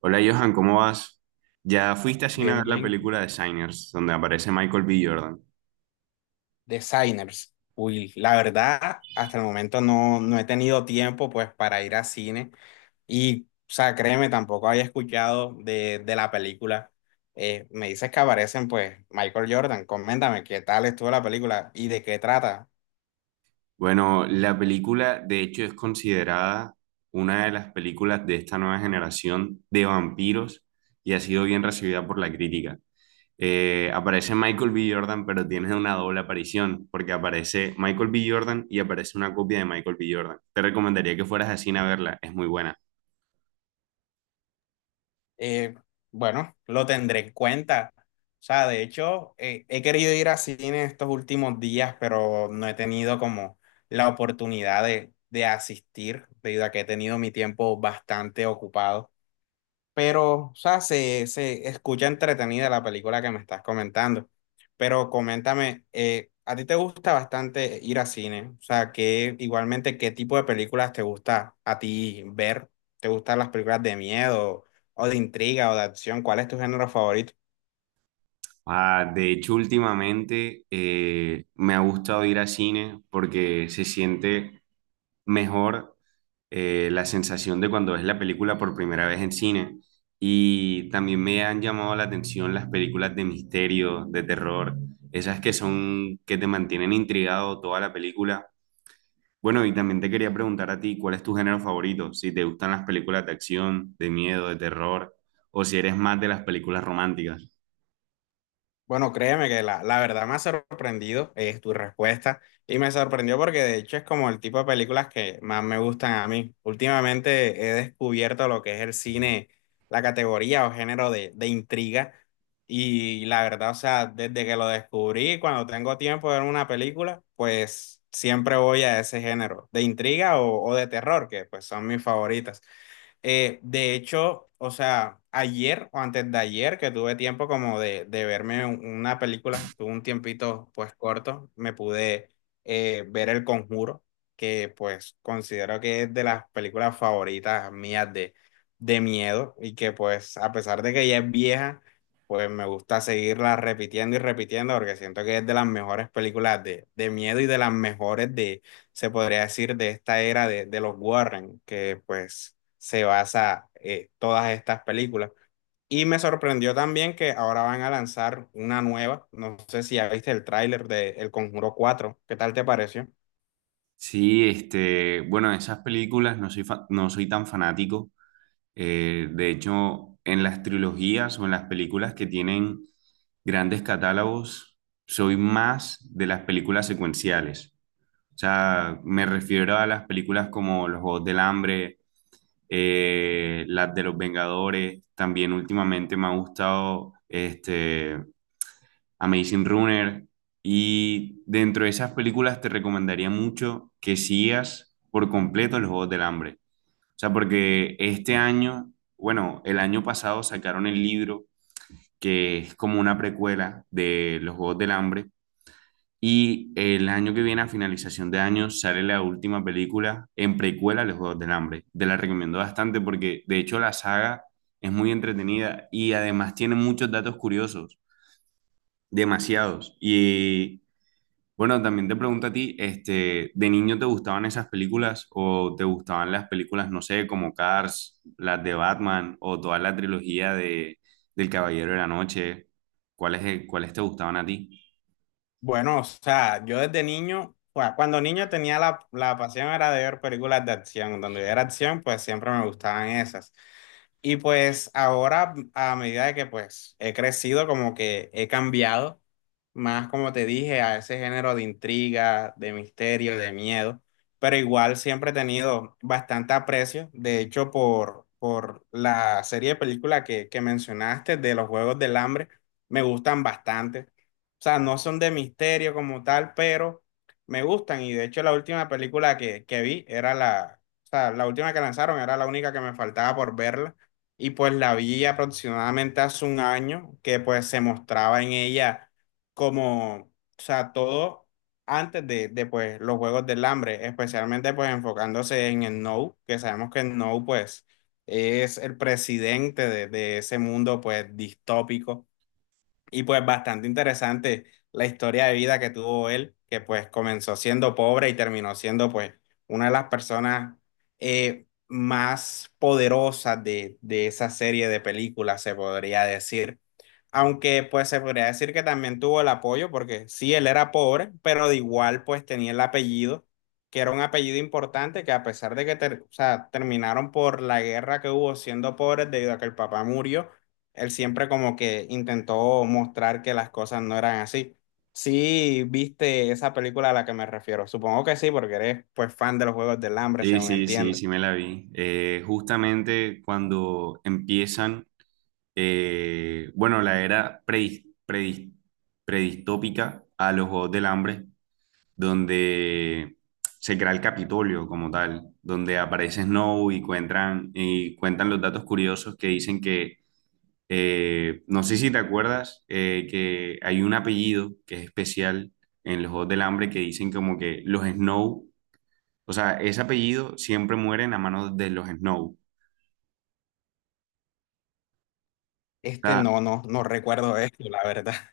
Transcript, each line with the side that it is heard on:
right: Hola Johan, ¿cómo vas? Ya fuiste a cine a
left: Bien,
right: ver la
left: bien.
right: película de Signers, donde aparece Michael B. Jordan.
left: Designers. Uy, la verdad, hasta el momento no he tenido tiempo pues para ir a cine y, o sea, créeme, tampoco había escuchado de la película. Me dices que aparecen pues Michael Jordan. Coméntame qué tal estuvo la película y de qué trata.
right: Bueno, la película de hecho es considerada una de las películas de esta nueva generación de vampiros y ha sido bien recibida por la crítica. Aparece Michael B. Jordan, pero tiene una doble aparición, porque aparece Michael B. Jordan y aparece una copia de Michael B. Jordan. Te recomendaría que fueras a cine a verla, es muy buena.
left: Eh, bueno, lo tendré en cuenta. O sea, de hecho, he querido ir a cine estos últimos días, pero no he tenido como la oportunidad de asistir, debido a que he tenido mi tiempo bastante ocupado, pero, o sea, se escucha entretenida la película que me estás comentando. Pero coméntame, ¿a ti te gusta bastante ir a cine? O sea, que igualmente, ¿qué tipo de películas te gusta a ti ver? ¿Te gustan las películas de miedo o de intriga o de acción? ¿Cuál es tu género favorito?
right: Ah, de hecho, últimamente me ha gustado ir a cine porque se siente mejor, la sensación de cuando ves la película por primera vez en cine. Y también me han llamado la atención las películas de misterio, de terror, esas que son, que te mantienen intrigado toda la película. Bueno, y también te quería preguntar a ti, ¿cuál es tu género favorito? Si te gustan las películas de acción, de miedo, de terror, o si eres más de las películas románticas.
left: Bueno, créeme que la verdad me ha sorprendido es tu respuesta, y me sorprendió porque de hecho es como el tipo de películas que más me gustan a mí. Últimamente he descubierto lo que es el cine, la categoría o género de intriga, y la verdad, o sea, desde que lo descubrí, cuando tengo tiempo de ver una película, pues siempre voy a ese género de intriga o de terror, que pues son mis favoritas. De hecho, o sea, ayer o antes de ayer que tuve tiempo como de verme una película, tuve un tiempito pues corto, me pude ver El Conjuro, que pues considero que es de las películas favoritas mías de miedo, y que pues a pesar de que ya es vieja, pues me gusta seguirla repitiendo y repitiendo porque siento que es de las mejores películas de miedo y de las mejores de, se podría decir, de esta era de los Warren, que pues se basa todas estas películas. Y me sorprendió también que ahora van a lanzar una nueva, no sé si ya viste el tráiler de El Conjuro cuatro. ¿Qué tal te pareció?
right: Sí, este, bueno, esas películas no soy tan fanático. De hecho, en las trilogías o en las películas que tienen grandes catálogos, soy más de las películas secuenciales. O sea, me refiero a las películas como Los Juegos del Hambre, las de los Vengadores. También últimamente me ha gustado este Amazing Runner. Y dentro de esas películas te recomendaría mucho que sigas por completo los Juegos del Hambre. O sea, porque este año, bueno, el año pasado sacaron el libro que es como una precuela de los Juegos del Hambre. Y el año que viene, a finalización de año, sale la última película en precuela de los Juegos del Hambre. Te la recomiendo bastante porque, de hecho, la saga es muy entretenida y además tiene muchos datos curiosos, demasiados. Y bueno, también te pregunto a ti, este, ¿de niño te gustaban esas películas o te gustaban las películas, no sé, como Cars, las de Batman o toda la trilogía de del Caballero de la Noche? ¿Cuáles, cuáles te gustaban a ti?
left: Bueno, o sea, yo desde niño, pues, cuando niño tenía la pasión era de ver películas de acción. Donde yo era acción, pues siempre me gustaban esas. Y pues ahora, a medida de que pues he crecido, como que he cambiado más, como te dije, a ese género de intriga, de misterio, de miedo. Pero igual siempre he tenido bastante aprecio, de hecho, por la serie de películas que mencionaste de los Juegos del Hambre, me gustan bastante. O sea, no son de misterio como tal, pero me gustan. Y de hecho, la última película que vi era la, o sea, la última que lanzaron era la única que me faltaba por verla. Y pues la vi aproximadamente hace un año, que pues se mostraba en ella como, o sea, todo antes de pues los Juegos del Hambre, especialmente pues enfocándose en el No, que sabemos que el No pues es el presidente de ese mundo pues distópico, y pues bastante interesante la historia de vida que tuvo él, que pues comenzó siendo pobre y terminó siendo pues una de las personas más poderosas de esa serie de películas, se podría decir. Aunque pues se podría decir que también tuvo el apoyo, porque sí, él era pobre, pero de igual pues tenía el apellido, que era un apellido importante, que a pesar de que o sea, terminaron por la guerra que hubo siendo pobres debido a que el papá murió, él siempre como que intentó mostrar que las cosas no eran así. Sí, viste esa película a la que me refiero. Supongo que sí, porque eres pues fan de los Juegos del Hambre,
right: Sí,
left: según
right: sí, sí,
left: entiendo.
right: sí me la vi. Justamente cuando empiezan, bueno, la era predistópica a los Juegos del Hambre, donde se crea el Capitolio como tal, donde aparece Snow y cuentan los datos curiosos que dicen que, no sé si te acuerdas, que hay un apellido que es especial en los Juegos del Hambre, que dicen como que los Snow, o sea, ese apellido siempre mueren a manos de los Snow. O
left: Este
right: sea,
left: no recuerdo esto, la verdad.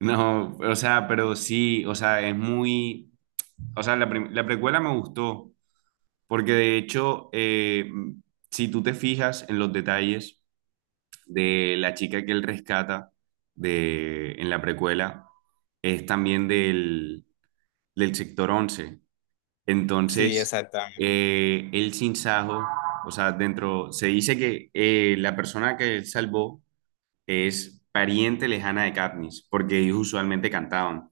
right: no, o sea, pero sí, o sea, es muy, o sea, la precuela me gustó. Porque de hecho, si tú te fijas en los detalles de la chica que él rescata de, en la precuela, es también del, del sector once.
left: Sí,
right: Entonces,
left: exactamente.
right: el sinsajo, o sea, dentro, se dice que la persona que él salvó es pariente lejana de Katniss, porque ellos usualmente cantaban.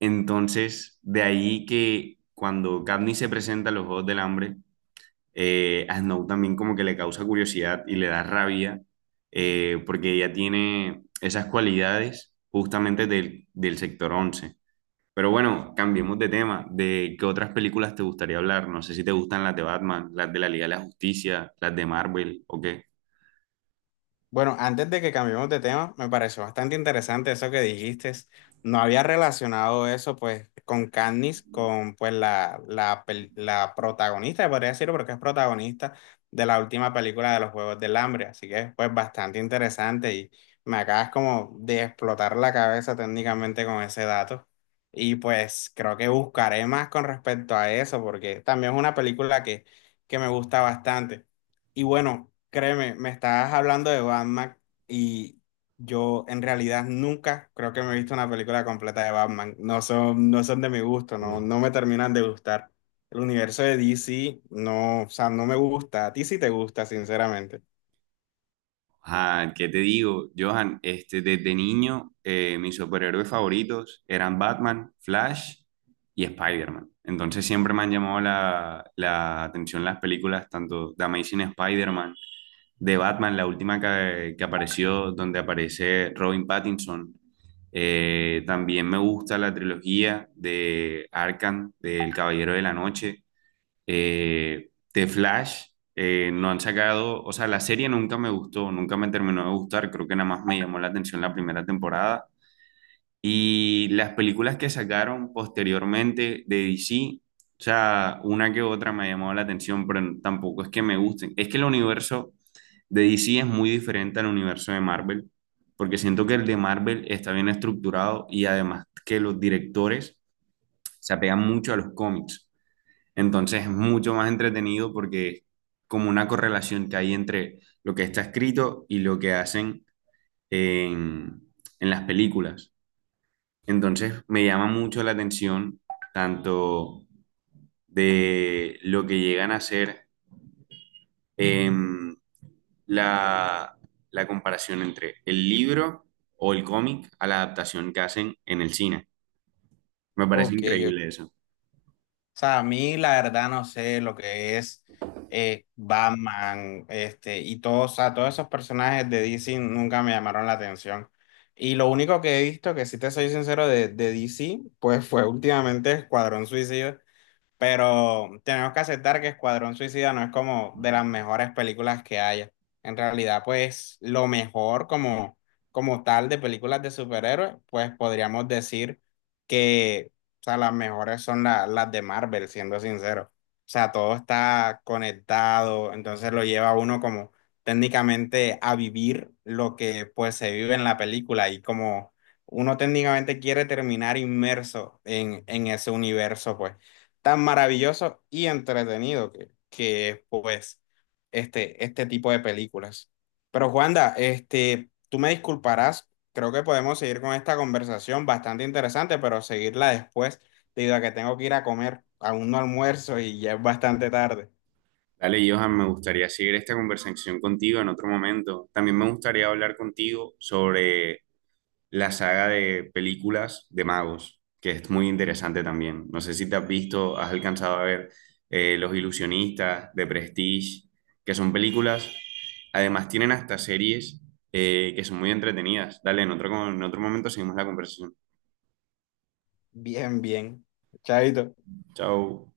right: Entonces, de ahí que cuando Katniss se presenta a los Juegos del Hambre, a Snow también como que le causa curiosidad y le da rabia, porque ella tiene esas cualidades justamente del, del sector 11. Pero bueno, cambiemos de tema. ¿De qué otras películas te gustaría hablar? No sé si te gustan las de Batman, las de la Liga de la Justicia, las de Marvel o qué.
left: Bueno, antes de que cambiemos de tema, me pareció bastante interesante eso que dijiste. No había relacionado eso pues con Katniss, con pues la la protagonista, podría decirlo porque es protagonista de la última película de los Juegos del Hambre, así que pues bastante interesante, y me acabas como de explotar la cabeza técnicamente con ese dato. Y pues creo que buscaré más con respecto a eso porque también es una película que me gusta bastante. Y bueno, créeme, me estabas hablando de Batman, y yo en realidad nunca creo que me he visto una película completa de Batman. No son de mi gusto, no me terminan de gustar. El universo de DC no, o sea, no me gusta. A ti sí te gusta, sinceramente.
right: Johan, ¿qué te digo? Johan, este, desde niño, mis superhéroes favoritos eran Batman, Flash y Spider-Man. Entonces siempre me han llamado la atención las películas, tanto de Amazing Spider-Man, de Batman, la última que apareció, donde aparece Robin Pattinson. También me gusta la trilogía de Arkham, del Caballero de la Noche, The Flash, no han sacado, o sea, la serie nunca me gustó, nunca me terminó de gustar, creo que nada más me llamó la atención la primera temporada. Y las películas que sacaron posteriormente de DC, o sea, una que otra me ha llamado la atención, pero tampoco es que me gusten. Es que el universo de DC es muy diferente al universo de Marvel, porque siento que el de Marvel está bien estructurado y además que los directores se apegan mucho a los cómics. Entonces es mucho más entretenido porque es como una correlación que hay entre lo que está escrito y lo que hacen en, en las películas. Entonces me llama mucho la atención tanto de lo que llegan a hacer, em, la, la comparación entre el libro o el cómic a la adaptación que hacen en el cine. Me parece
left: Ok.
right: increíble eso.
left: O sea, a mí la verdad no sé lo que es Batman, este, y todos, o sea, todos esos personajes de DC nunca me llamaron la atención. Y lo único que he visto, que si te soy sincero, de DC, pues fue últimamente Escuadrón Suicida. Pero tenemos que aceptar que Escuadrón Suicida no es como de las mejores películas que haya. En realidad, pues lo mejor como, como tal de películas de superhéroes, pues podríamos decir que, o sea, las mejores son las de Marvel, siendo sincero. O sea, todo está conectado, entonces lo lleva a uno como técnicamente a vivir lo que pues se vive en la película, y como uno técnicamente quiere terminar inmerso en ese universo, pues tan maravilloso y entretenido que es, pues, este tipo de películas. Pero Juanda, este, tú me disculparás, creo que podemos seguir con esta conversación bastante interesante, pero seguirla después, debido a que tengo que ir a comer, aún no almuerzo y ya es bastante tarde.
right: Dale, Johan, me gustaría seguir esta conversación contigo en otro momento. También me gustaría hablar contigo sobre la saga de películas de magos, que es muy interesante también. No sé si te has visto, has alcanzado a ver, Los Ilusionistas, de Prestige, que son películas, además tienen hasta series, que son muy entretenidas. Dale, en otro momento seguimos la conversación.
left: Bien, bien. Chaito.
right: Chao.